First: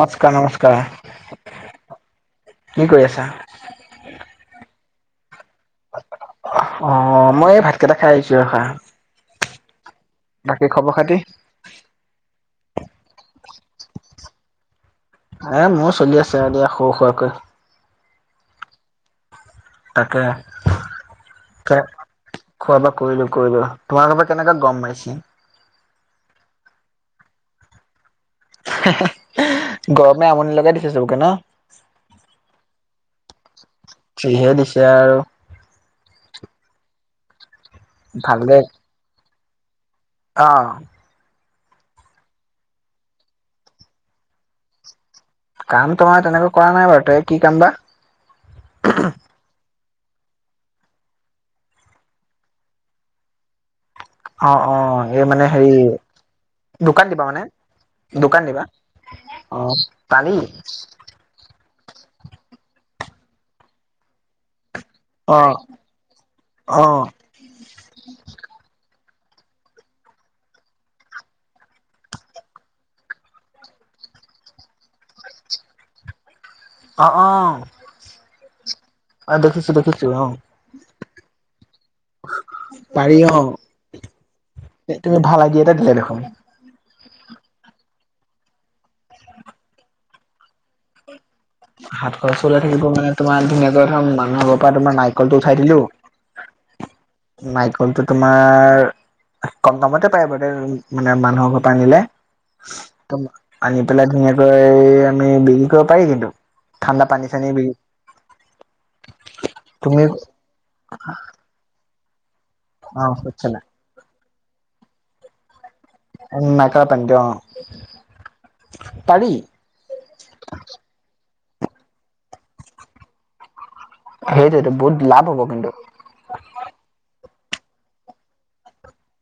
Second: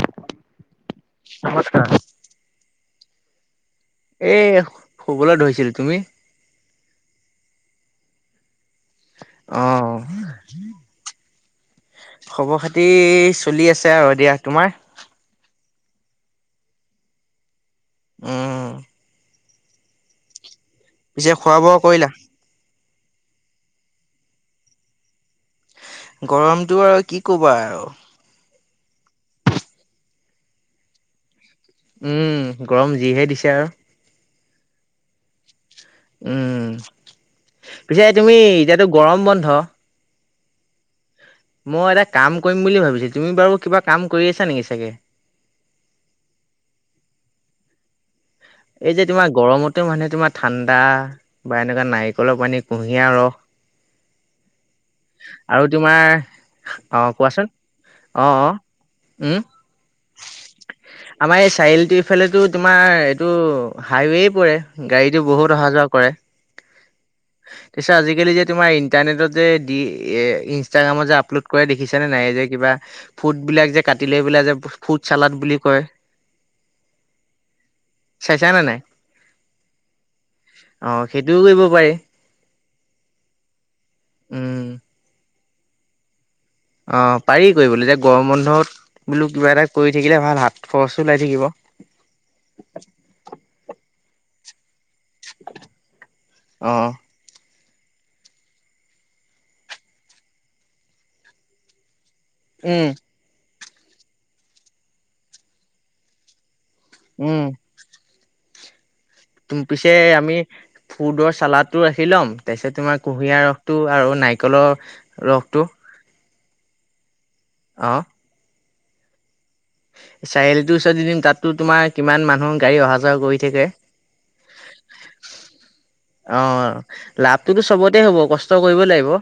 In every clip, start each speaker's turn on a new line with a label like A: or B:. A: নমস্কাৰ নমস্কাৰ, কি কৰি আছা?
B: এ শুবলৈত ধৰিছিলো, তুমি?
A: অ' মই এই ভাতকেইটা খাই আহিছো ৰখাঁ।
B: অ' অ'।
A: বাকি খবৰ খাতি?
B: খবৰ খাতি চলি আছে আৰু এ দিয়া, তোমাৰ?
A: এ ময়ো চলি আছে আৰু দিয়া সৰু সুৰাকৈ।
B: উম।
A: তাকে।
B: পিছে খোৱা বোৱা কৰিলা?
A: খোৱা বোৱা কৰিলো কৰিলো, তোমাৰৰ কেনেকোৱা গৰম মাৰিছে?
B: গৰমতো আৰু কি কবা আৰু।
A: গৰমে আমনি লগাই দিছে চবকে ন।
B: উম গৰম যিহে দিছে আৰু।
A: জিহে দিছে আৰু।
B: উম, পিছে তুমি
A: ভালকে
B: এতিয়াতো গৰম বন্ধ।
A: অ'।
B: মইও এটা কাম কৰিম বুলি ভাবিছো, তুমি বাৰু কিবা কাম কৰি আছা নেকি চাগে।
A: কাম তোমাৰ তেনেকৈ কৰা নাই বাৰু, তেও কি কাম বা।
B: এই যে তোমাৰ গৰমতে মানহে তোমাৰ ঠাণ্ডা বা এনেকুৱা নাৰিকলৰ পানী কুঁহিয়াৰ ৰস।
A: অ' অ' এই মানে
B: আৰু
A: হেৰি
B: তোমাৰ
A: দোকান
B: অ',
A: দিবা, মানে
B: কোৱাচোন অ',
A: দোকান
B: অ',
A: দিবা?
B: উম
A: অ' পাৰি।
B: আমাৰ এই চাৰিআলিটো ইফালেতো তোমাৰ এইটো হাইৱ পৰে। গাড়ীতো
A: অ'
B: বহুত অহা যোৱা কৰে।
A: [inaudible]
B: আজিকালি যে তোমাৰ ইণ্টাৰনেটত যে দি ইনষ্টাগ্ৰামত যে আপলোড কৰা দেখিছানে নাই যে কিবা ফ্ৰুডবিলাক যে কাটি লে পেলাই, যে ফ্ৰুড চালাড বুলি কয়।
A: অ' অ'।
B: ছাইচানে নাই?
A: অ' দেখিছো দেখিছো অ'।
B: অ' সেইটো কৰিব পাৰি।
A: পাৰি অ'
B: উম,
A: তুমি ভাল আইডা এটা দিয়া দেখোন।
B: অ' পাৰি কৰিবলৈ, এতিয়া গৰম বন্ধত বোলো কিবা এটা কৰি থাকিলে ভাল, হাত খৰচো ওলাই থাকিব।
A: হাত খৰচ ওলাই থাকিব, মানে তোমাৰ টো মানে মেজৰকাম মানুহৰ পৰা তোমাৰ নাই কলটো উঠাই দিলো,
B: অ'
A: নাইকলটো তোমাৰ কম দামতে পায় বাৰু মানে মানুহৰ ঘৰ পৰা আনিলে।
B: উম।
A: তুমি আনি পেলাই ধুনীয়াকৈ আমি বিক্ৰী কৰিব পাৰি, কিন্তু ঠাণ্ডা পানী
B: উম,
A: চানী বি
B: তুম পিছে আমি ফ্ৰুডৰ চালাডটো ৰাখি লম। তাৰপিছত
A: অ
B: তোমাৰ কুঁহিয়াৰ
A: বুজিছানা
B: ৰসটো আৰু নাৰিকলৰ ৰসটো।
A: উম নাৰিকলৰ পানিটো অ'।
B: অ'।
A: পাৰি।
B: চাৰিআলি টোৰ ওচৰত দি দিম তাততো তোমাৰ কিমান মানুহ গাড়ী অহা যোৱা কৰি থাকে।
A: সেইতোটো বহুত লাভ হ'ব কিন্ত।
B: অ' লাভটুতো চবতে হ'ব, কষ্ট কৰিব লাগিব।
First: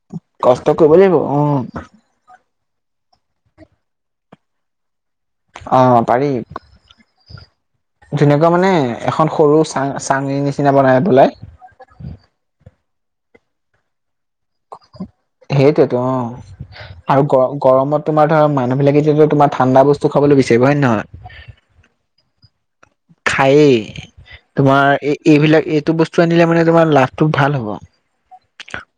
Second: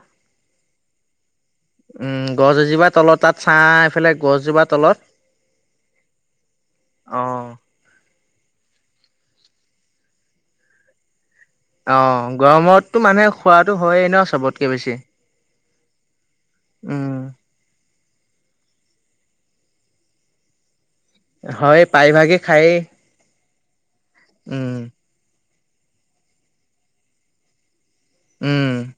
A: কষ্ট কৰিব লাগিব অ'।
B: উম গছ এজোপা তলত তাত চা ইফালে গছজোপাৰ তলত।
A: অ' পাৰি।
B: অ'।
A: ধুনিয়াকৈ মানে এখন সৰু চাং চাঙিৰ নিচিনা বনাই পেলাই।
B: অ' গৰমততো মানে খোৱাটো হয়েই ন চবতকে বেছি।
A: সেইটোৱেতো
B: উম
A: অ' আৰু গ গৰমত তোমাৰ ধৰা মানুহ বিলাক যদি তোমাৰ ঠাণ্ড ব্স্তু খাবলে বিচাৰিব, হয় নে নহয়।
B: হয় প্ৰাইভাগে খাইয়ে।
A: খায়েই, তোমাৰ, এই এইবিলাক এইটো বস্তু আনিলে মানে তোমাৰ লাভটো ভাল হ'ব।
B: উম।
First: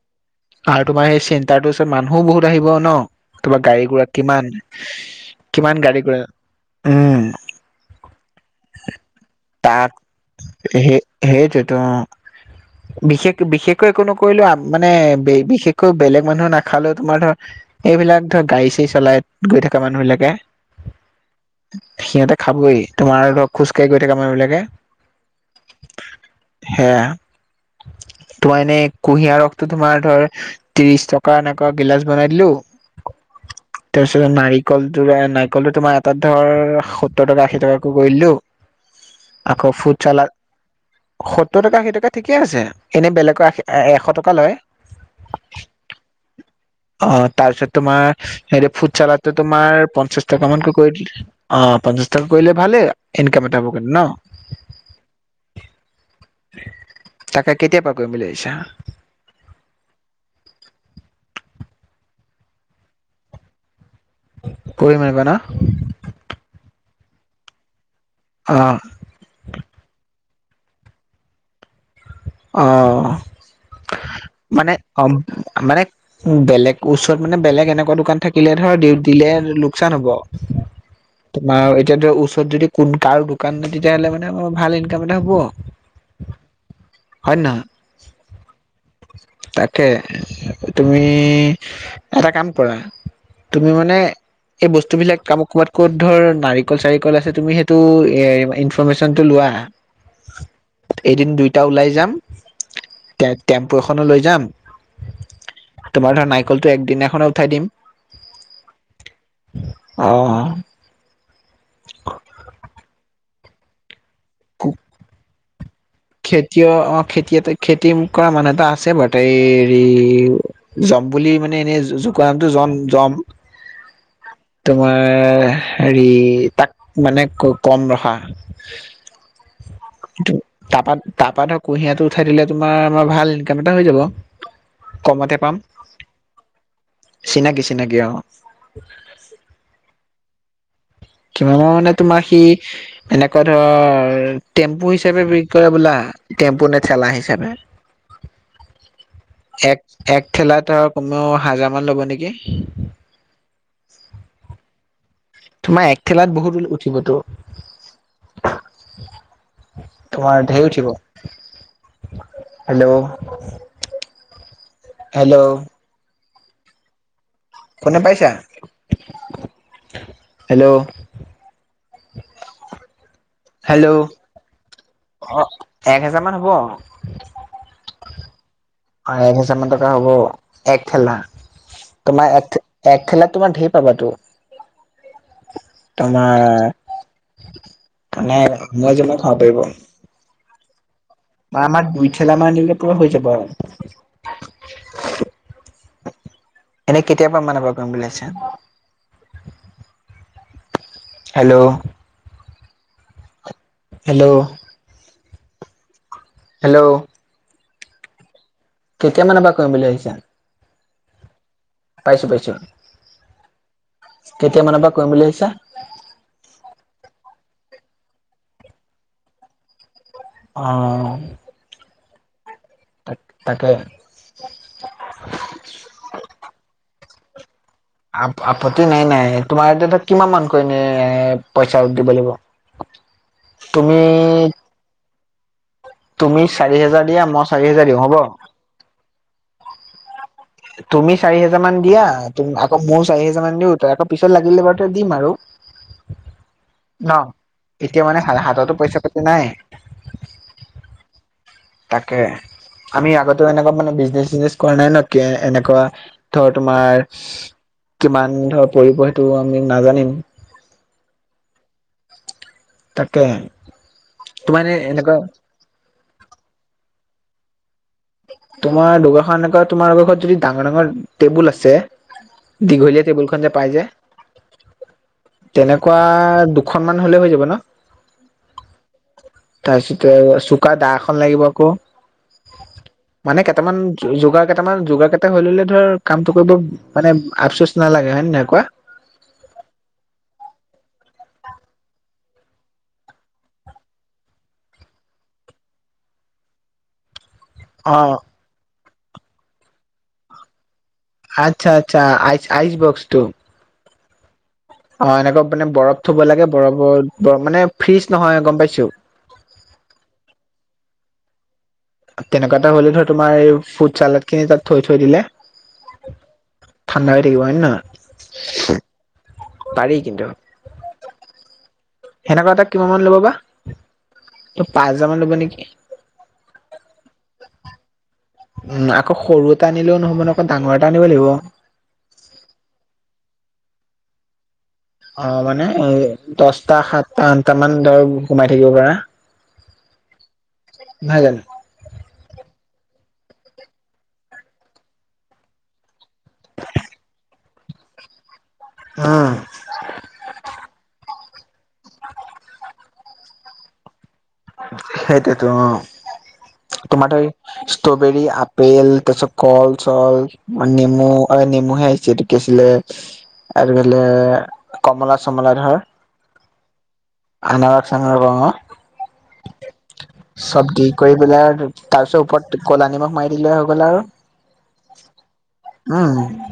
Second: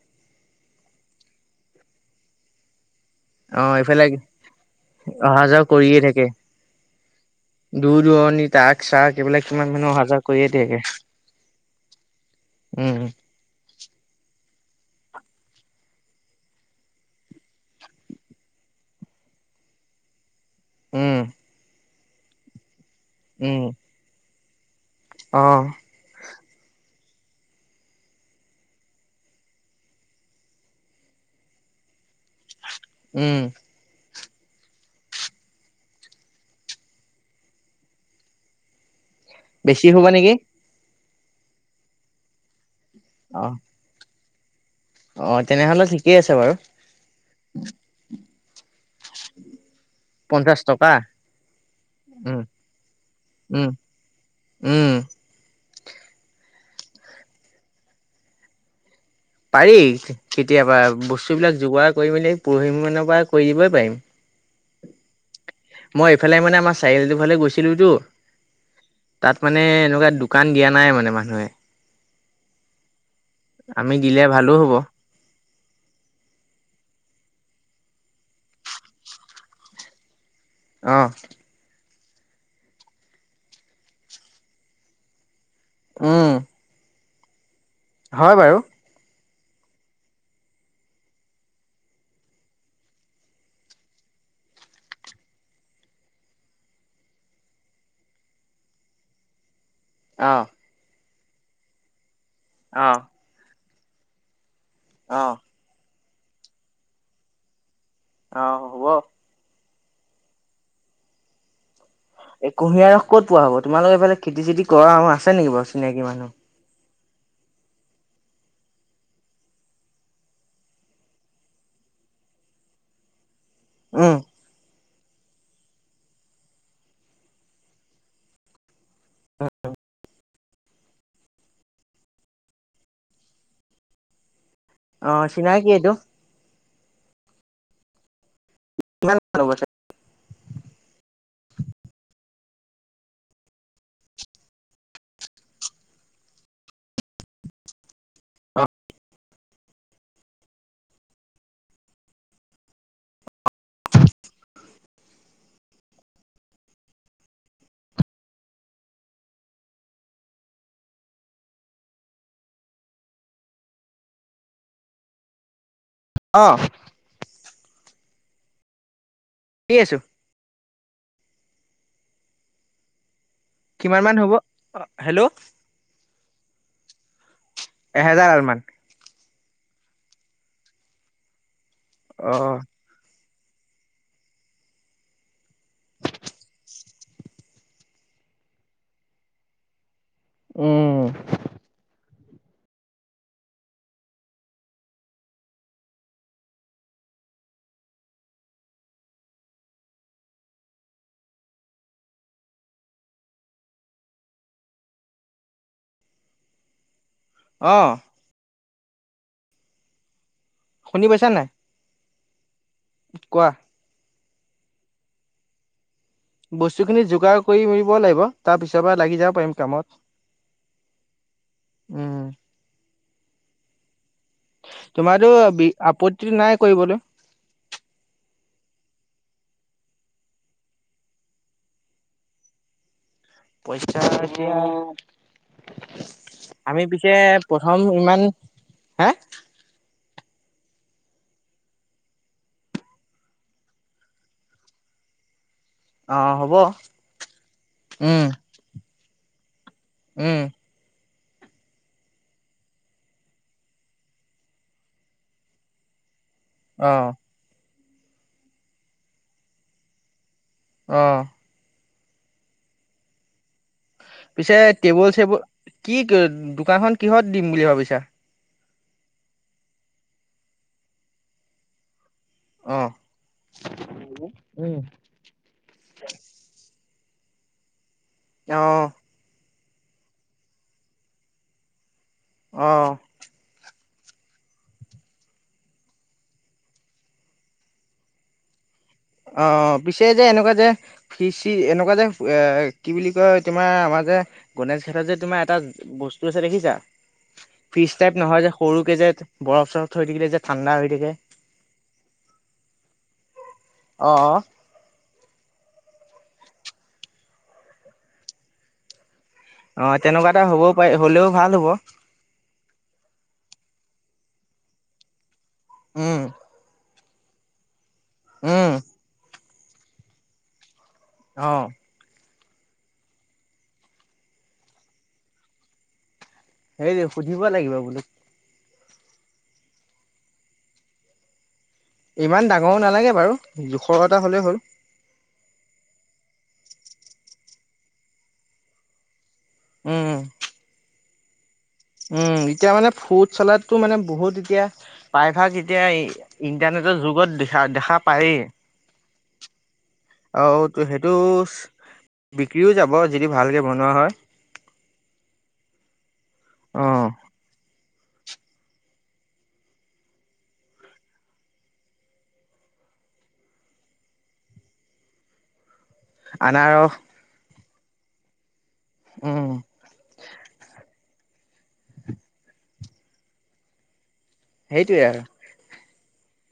A: আৰু তোমাৰ সেই চেণ্টাৰটোৰ ওচৰত মানুহোও বহুত আহিব ন।
B: অ
A: তোমাৰ গাড়ী
B: এইফালে
A: গুৰা কিমান,
B: অহা যোৱা
A: কিমান
B: কৰিয়ে
A: গাড়ী ঘুৰা,
B: থাকে
A: উম।
B: দূৰ দূৰণিত ৰ্তাক ৰ্চাক, এইবিলাক কিমান
A: তাত
B: মানুহ অহা যোৱা কৰিয়ে থাকে।
A: সেই সেইটোৱে অ'।
B: উম।
A: বিশেষ বিশেষকৈ একো নকৰিলোও মানে বিশেষকৈ বেলেগ মানুহ নাখালেঁও, তোমাৰ ধৰা এইবিলাক ধৰ গাড়ী চাড়ী চলাই গৈ থকা মানুহ বিলাকে।
B: উম।
A: সিহঁতে খাবই, তোমাৰ ধৰক
B: উম
A: খোজকাঢ়ি গৈ থাকা মানুহ বিলাকে।
B: অ'।
A: সেয়া, তোমাৰ এনেই কুঁহিয়াৰ ৰসটো তোমাৰ ধৰ ত্ৰিশ টকা এনেকুৱা গিলাচ বনাই দিলো।
B: উম।
A: তাৰপিছত নাৰিকলটো, নাৰিকলটো তোমাৰ এটাত ধৰ সত্তৰ টকা আশী টকাকো কৰিলো। [inaudible] আকৌ
B: বেছি
A: ফুড
B: হ'ব
A: চালাড,
B: নেকি
A: সত্তৰ টকা আশী টকা ঠিকে আছে, এনেই
B: অ
A: বেলেগৰ আশী এশ টকা। কলৈ।
B: অ' তেনেহলে ঠিকেই আছে বাৰু।
A: অ' তাৰপিছত তোমাৰ হেৰি ফুট চালাটো তোমাৰ প পঞ্চাশ টকা মানকে কৰি দিলে, অ' পঞ্চাশ টকা
B: উম
A: কৰিলে ভালে, ইনকাম এটা
B: উম
A: কৰিব ন।
B: উম।
A: তাক কেতিয়া পৰা কৰিল বুলি ভাবিছা।
B: পাৰি, কেতিয়াবা বস্তুবিলাক যোগাৰ কৰি মেলি পৰহি মানৰ পৰা কৰি দিবই পাৰিম।
A: কৰিব পাৰিবা ন।
B: মই এইফালে মানে আমাৰ চাৰিআলিটো ফালে গৈছিলোঁতো।
A: অ'।
B: তাত মানে এনেকুৱা দোকান দিয়া নাই মানে মানুহে।
A: অ'
B: আমি দিলে ভালো
A: মানে
B: হ'ব
A: অ' মানে বেলেগ ওচৰত মানে বেলেগ এনেকুৱা দোকান থাকিলে ধৰ দিলে লোকচান হ'ব।
B: অঁ।
A: বাৰু এতিয়া ধ ওচৰত যদি কোন কাৰ দোকান নাই তেতিয়াহ'লে মানে আৰ ভাল ইনকাম এটা হ'ব।
B: উম।
A: হয় নে নহয়?
B: হয় বাৰু।
A: তাকে তুমি, এটা কাম কৰা তুমি মানে এই বস্তু বিলাক ক ক'বাত ক'ত ধৰ নাৰিকল চাৰিকল আছে তুমি সেইটো এ প্ৰমিচনটো লোৱা।
B: অঁ।
A: এদিন দুইটা ওলাই যাম।
B: অ
A: টে টেম্পু এখনও লৈ যাম।
B: অহ।
A: তোমাৰ ধৰা নাৰিকলটো একদিনাখনে উঠাই দিম।
B: অঁ, হ'ব।
A: অ।
B: এ কুঁহিয়াৰ ৰস কত পোৱা হব তোমালোকে এইফালে খেতি চেতি
A: অ
B: কৰা আছে নেকি বাৰু চিনাকি মানুহ।
A: খেতিয় অ খেতিয় খেতি কৰা মানুহ এটা আছে বাৰ হেৰি। যম বুলি মানে এনেই জোকোৱা নামটো এনে যম যম।
B: উম।
A: তোমাৰ হেৰি তাক মানে কম ৰখা। তা পাত তাপাত ধৰ কুঁহিয়াটো উঠাই দিলে তোমাৰ আমাৰ ভাল ইনকাম এটা হৈ যাব।
B: অ
A: কমতে পাম
B: চিনাকি এইটো
A: চিনাকি চিনাকি অ।
B: কিমান হ'ব।
A: কিম মানে তোমাৰ সি। এনেকুৱা ধৰ টেম্পু হিচাপে বিক কৰে বোলা টেম্পু নে ঠেলা হিচাপে। [unintelligible]
B: অ
A: এক এক ঠেলা তৰ কমেও হাজাৰ মান ল'ব নেকি? তোমাৰ একঠেলাত বহুতল উঠিবতো। তোমাৰ ঢেৰ উঠিব। Hello hello.
B: অঁ।
A: শুনি পাইছা?
B: শুনি আছোঁ।
A: হেল্ল'। হেল্ল'
B: কিমান মান হ'ব হেল্ল'
A: অ এক হেজাৰ মান হ'ব।
B: এহেজাৰ দালমান।
A: অ এক হোজাৰ মান টকা হ'ব এক ঠেলা
B: অ
A: তোমাৰ এক। এক খেলাত তোমাৰ ঢেৰ পাবাতো। তোমাৰ মানে আ যেমই খাব পাৰিব।
B: উম।
A: ম আমাৰ দুই ঠেলামান দিলে পূৰা হৈ যাব আৰু। এনেই কেতিয়া পৰা মান পৰা কৰিম বুলি ভাবিছা? হেল্ল'। Hello hello.
B: অঁ।
A: কেতিয়া মানৰ পৰা কৰিম বুলি ভাবিছা?
B: শুনি পাইছা নাই?
A: পাইছো পাইছো।
B: কোৱা।
A: কেতিয়া মানৰ পৰা কৰিম বুলি ভাবছা?
B: বস্তুখিনি যোগাৰ কৰি লাগিব তাৰ পিছৰ পৰা লাগি যাব পাৰিম কামত।
A: অঁ।
B: উম।
A: ত তাক।
B: তোমাৰটো আপত্তি নাই কৰিবলৈ।
A: আপত্তি নাই নাই তোমাৰ এতিয়া ধ কিমান মানকৈ এনে পইচা দিব লাগিব। [unintelligible] তুমি
B: পইচা যে
A: তুমি চাৰি
B: আমি
A: হেজাৰ
B: পিছে
A: দিয়া মই চাৰি
B: প্ৰথম
A: হেজাৰ দিওঁ হ'ব
B: ইমান। হে?
A: তুমি চাৰি হেজাৰ মান দিয়া আকৌ ময়ো চাৰি হেজাৰ মান দিও আকৌ পিছত লাগিলে বাৰু ত দিম আৰু
B: অ হ'ব
A: ন এতিয়া
B: উম
A: মানে হাততো পইচা পাতি নাই।
B: উম।
A: তাকে আমি আগতেও এনেকুৱা মানে বিজনেচ চিজনেচ কৰা নাই ন কি এনেকুৱা। ধৰ
B: অ
A: তোমাৰ কিমান ধৰ পৰিব সেইটো আমি নাজানিম।
B: অঁ।
A: তাকে।
B: পিছে
A: তোমাৰ এনে
B: টেবুল
A: এনেকুৱা
B: চেবুল কি দোকানখন কিহত দিম বুলি ভাবিছা?
A: তোমাৰ দগাখন এনেকুৱা তোমাৰ আৰ ঘৰত যদি ডাঙৰ ডাঙৰ টেবুল আছে।
B: অ
A: দীঘলীয়া টেবুলখন যে পাইজে।
B: উম
A: তেনেকুৱা দুখন মান হলে হৈ যাব ন।
B: অঁ।
A: তাৰপিছতে চোকা দা এখন লাগিব আকৌ।
B: অঁ।
A: মানে কেইটামান যোগাৰ কেইটামান যোগাৰ কেইটা হৈ ললে ধৰ কামটো কৰিব। মানে আফচোচ নালাগে হয় নে নহয় কোৱা?
B: অঁ, পিছে যে এনেকুৱা যে, ফি চি এনেকুৱা যে এ কি বুলি কয় তোমাৰ আমাৰ যে গণেশ ঘাটৰ যে তোমাৰ এটা বস্তু আছে দেখিছা?
A: [inaudible]
B: ফিজ টাইপ নহয় যে সৰুকে যে বৰফ চৰফ থাকিলে যে ঠাণ্ডা হৈ থাকে।
A: আচ্ছা আচ্ছা আইচ আইচ বক্সটো।
B: অঁ, অঁ।
A: অঁ, এনেকুৱা মানে বৰফ থব লাগে বৰফত বৰ মানে ফ্ৰিজ নহয় গম পাইছো।
B: অঁ। তেনেকুৱা এটা হ'বও পাৰি হলেও ভাল হ'ব।
A: তেনেকুৱা এটা হ'লে ধৰ তোমাৰ এই ফুড চালাড খিনি তাত থৈ থৈ দিলে।
B: উম।
A: ঠাণ্ডা হৈ থাকিব হয় নে নহয়।
B: উম',
A: পাৰি কিন্তু',
B: অহ',
A: সেনেকুৱা এটা কিমান মান ল'ব বা, ত পাঁচ হাজাৰ মান ল'ব নেকি?
B: হেৰি, সুধিব লাগিব বোলোঁ',
A: উম', আকৌ সৰু এটা আনিলেও নহ'ব ন অকণ ডাঙৰ এটা আনিব লাগিব',
B: ইমান ডাঙৰো নালাগে বাৰু, জোখৰ এটা হ'লেই হ'ল',
A: অহ', মানে এই দছটা সাতটা আঠটা মান ধৰ সোমাই থাকিব পাৰা?
B: উম', -উম',
A: নাই জানোঁ',
B: উম', এতিয়া মানে ফ্ৰুড চালডটো মানে বহুত এতিয়া, প্ৰায়ভাগ এতিয়া এই', ইণ্টাৰনেটৰ যুগত দেখা - দেখা পায়েই',
A: উম
B: আহও সেইটোছ', বিক্ৰী হয় যাব যদি ভালকৈ বনোৱা হয়',
A: সেইটোতো অহ', তোমাৰ তাৰে', ষ্ট্ৰবেৰী আপেল তাৰপিছত কল - চল, মানে নেমু অ', নেমুহে আহিছে এইটোত', কি আছিলে, আৰু কমলা - চমলা ধৰ',
B: আনাৰস',
A: আনাৰস - চানাৰস অহ',
B: উম
A: চব দিক', কৰি পিলে আৰু তাৰ পিছত ওপৰত ক'লা নিমখ মাৰি দিলে হৈ গ'ল আৰু',
B: সেইটোৱে আৰু',
A: উম',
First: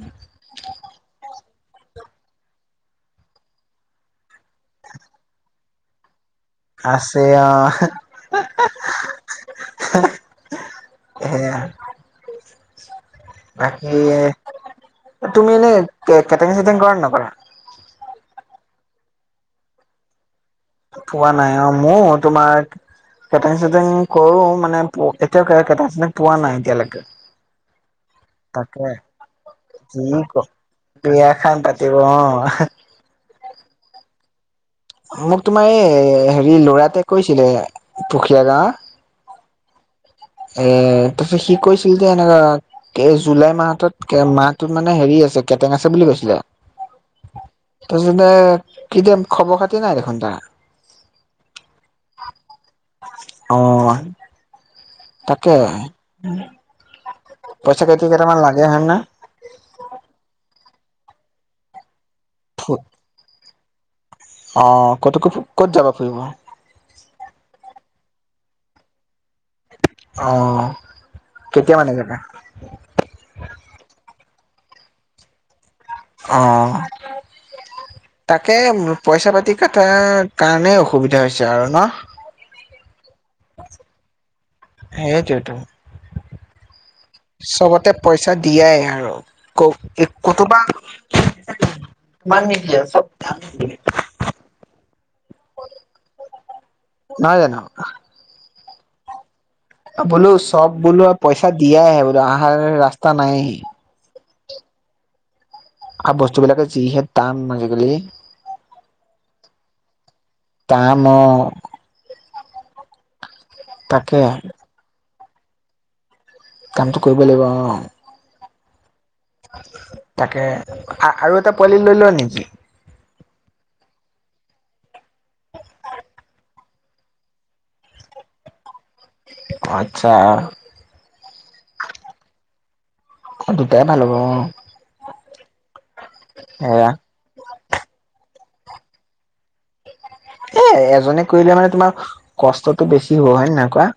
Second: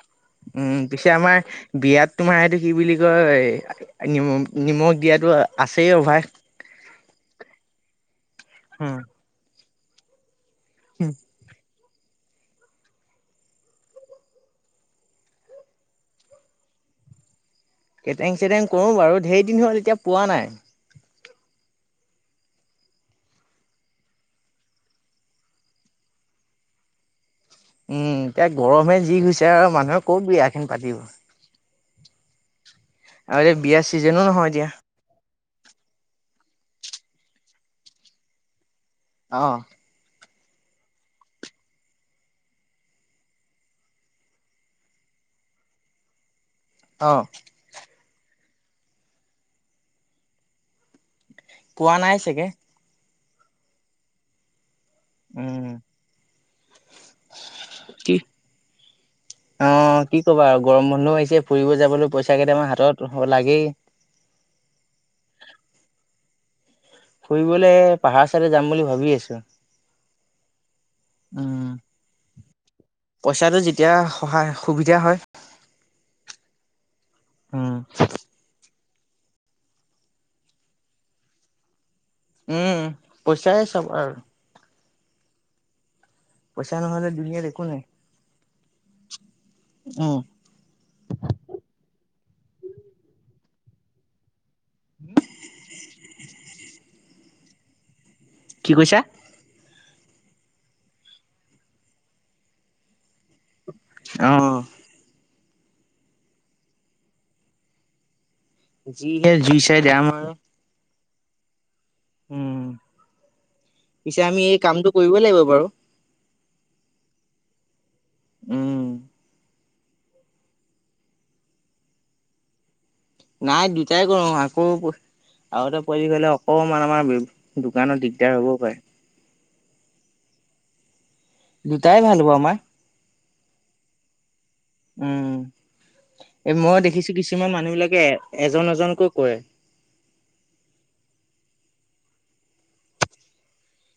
B: উম', -উম', পিছে আমাৰ', বিয়াত তোমাৰ এইটো কি বুলি কয়, নিম-নিমখ দিয়াতো আ', - আছেই অভ্যাস',
A: আছে অহ', হা',
B: হোম', উম',
A: সেয়া বাকী ইয়ে, তুমি এনেই, কে', - কেটেং - চেটেং কৰা নে নকৰা?
B: কেটেং - চেটেং কৰোঁ বাৰু, ধেৰ দিন হ'ল এতিয়া পোৱা নাই',
A: পোৱা নাই অহ', মোৰ তোমাৰ', কেটেং - চেটেং কৰোঁ মানে পো', এতিয়াও কেট', -কেটেং- চেটেং পোৱা নাই এতিয়ালৈকে',
B: উম', -উম', এতিয়া
A: তাকে
B: গৰমে যি গৈছে আৰু মানুহে ক'ত বিয়া খিনি পাতিব',
A: বিয়াখান পাতিব অহ', হাহা',
B: আৰে বিয়াৰ চিজনো নহয় এতিয়া',
A: মোক তোমাৰ এই হেৰি ল'ৰাটোয়ে কৈছিলে, পুখীয়া গাওঁ',
B: অহ',
A: এ, তাৰপিছত সি কৈছিল যে এনেকা', কে জুলাই মাহটোত কে মাহটোত মানে হেৰি আছে কেটেং আছে বুলি কৈছিলা?
B: অহ',
A: তাৰপিছতে এতিয়া খবৰ - খাতি নাই দেখোন তাৰ',
B: পোৱা নাই চাগে',
A: অহ', আই', তাকে,
B: উম
A: উম', পইচা - কেইতি কেইটামান লাগে হয় নে?
B: অহ', কি কবা আৰু গৰম বন্ধ আহিছে ফুৰিব যাবলৈ পইচা কেইটামাৰ হাতত লাগেই',
A: অহ', কতো - কতো - ক'ত যাবা ফুৰিব?
B: ফুৰিবলৈ পাহাৰ চাইড যাম বুলি ভাবি আছো।
A: অঁ,
B: উম।
A: কেতিয়া মানে জাবা?
B: পইচাটো যেতিয়া সহায় সুবিধা হয়।
A: অঁ।
B: উম।
A: তাকে পইচা পাতি কটাৰ কাৰণেই অসুবিধা হৈছে আৰু ন?
B: উম পইচাই চব আৰু।
A: সেইটোইটো।
B: পইচা নহ'লে দুুনীয়াত একো নাই।
A: চবতে পইচা দিয়াই আৰু ক
B: উম,
A: কতোবা মানকব [unintelligible]
B: হ [inaudible]
A: নহয় জানো?
B: কি কৈছা?
A: বোলো চব বোলো আৰু পইচা দিয়াই আহে বোলো আহাৰ ৰাস্তা নাইয়ে।
B: অঁ।
A: আৰু বস্তুবিলাকে যিহে দাম আজিকালি।
B: জি হে জুই চাই দাম আৰু
A: তাম
B: উম
A: তাকে
B: পিছে আমি এই কামটো কৰিবই লাগিব বাৰু।
A: কামটো কৰিব লাগিব অঁ।
B: উম,
A: তাকে আৰু এটা পোৱালি লৈ লোৱা নেকি?
B: নাই দুটাই কৰো আকৌ আগতে পোৱালি গলেও, অমান আমাৰ দোকানত দিগদাৰ হ'বও পাৰে।
A: অঁ, আচ্ছা।
B: দুটাই ভাল হ'ব আমাৰ।
A: অ দুটাই ভাল হ'ব অ।
B: উম এ মই
A: সেয়া
B: দেখিছো কিছুমান মানুহ বিলাকে এ এজন এজনকৈ কৰে।
A: এ এজনে কৰিলে মানে তোমাৰ কষ্টতটো বেছি হ'ব হয়ে নহ কোৱা?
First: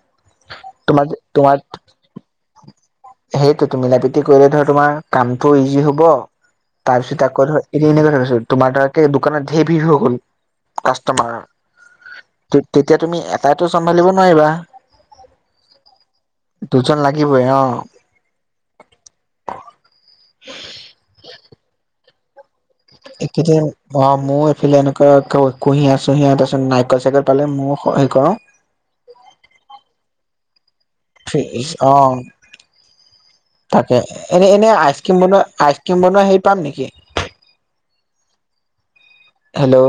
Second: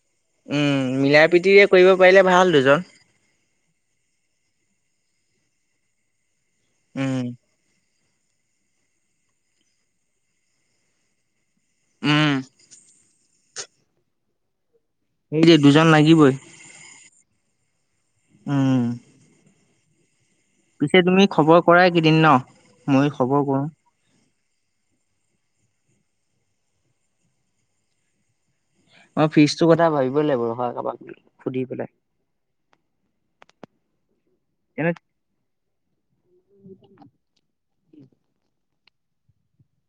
B: উম
A: তোমাৰ
B: মিলা প্ৰীতিৰে কৰিব পাৰিলে ভাল দুজন।
A: সেইটোতো মিলা প্ৰীতি কৰিলে ধৰ তোমাৰ কামটো ইজি হব
B: উম।
A: তাৰপিছত আকৌ ধৰ [unintelligible] তোমাৰ তে দোকানত ঢেৰ ভিৰ হৈ গ'ল কাষ্টমাৰ।
B: উম।
A: তেতিয়া তুমি এটাইতো চম্ভালিব নোৱাৰিবা,
B: এই দুজন লাগিবই।
A: দুজন লাগিবই অঁ।
B: উম পিছে তুমি খবৰ কৰাই কি দিম ন? মই খবৰ কৰো
A: এইকেইদিন। অ মোৰ এইফালে এনেকুৱা কুঁহিয়া চুঁহিয়া তাৰপিছত নাৰিকল চাইিকল পালে মই হে কৰো।
B: মই ফিজ টো কথা ভাবিবই লাগিব ৰখা কাৰোবাক। সুধি
A: ফ্ৰীজ
B: পেলাই
A: অ তাকে এনে এনে আইচ ক্ৰীম বনোৱা আইচ। কিম বনোৱা হেৰি পাম নেকি হেল্ল'?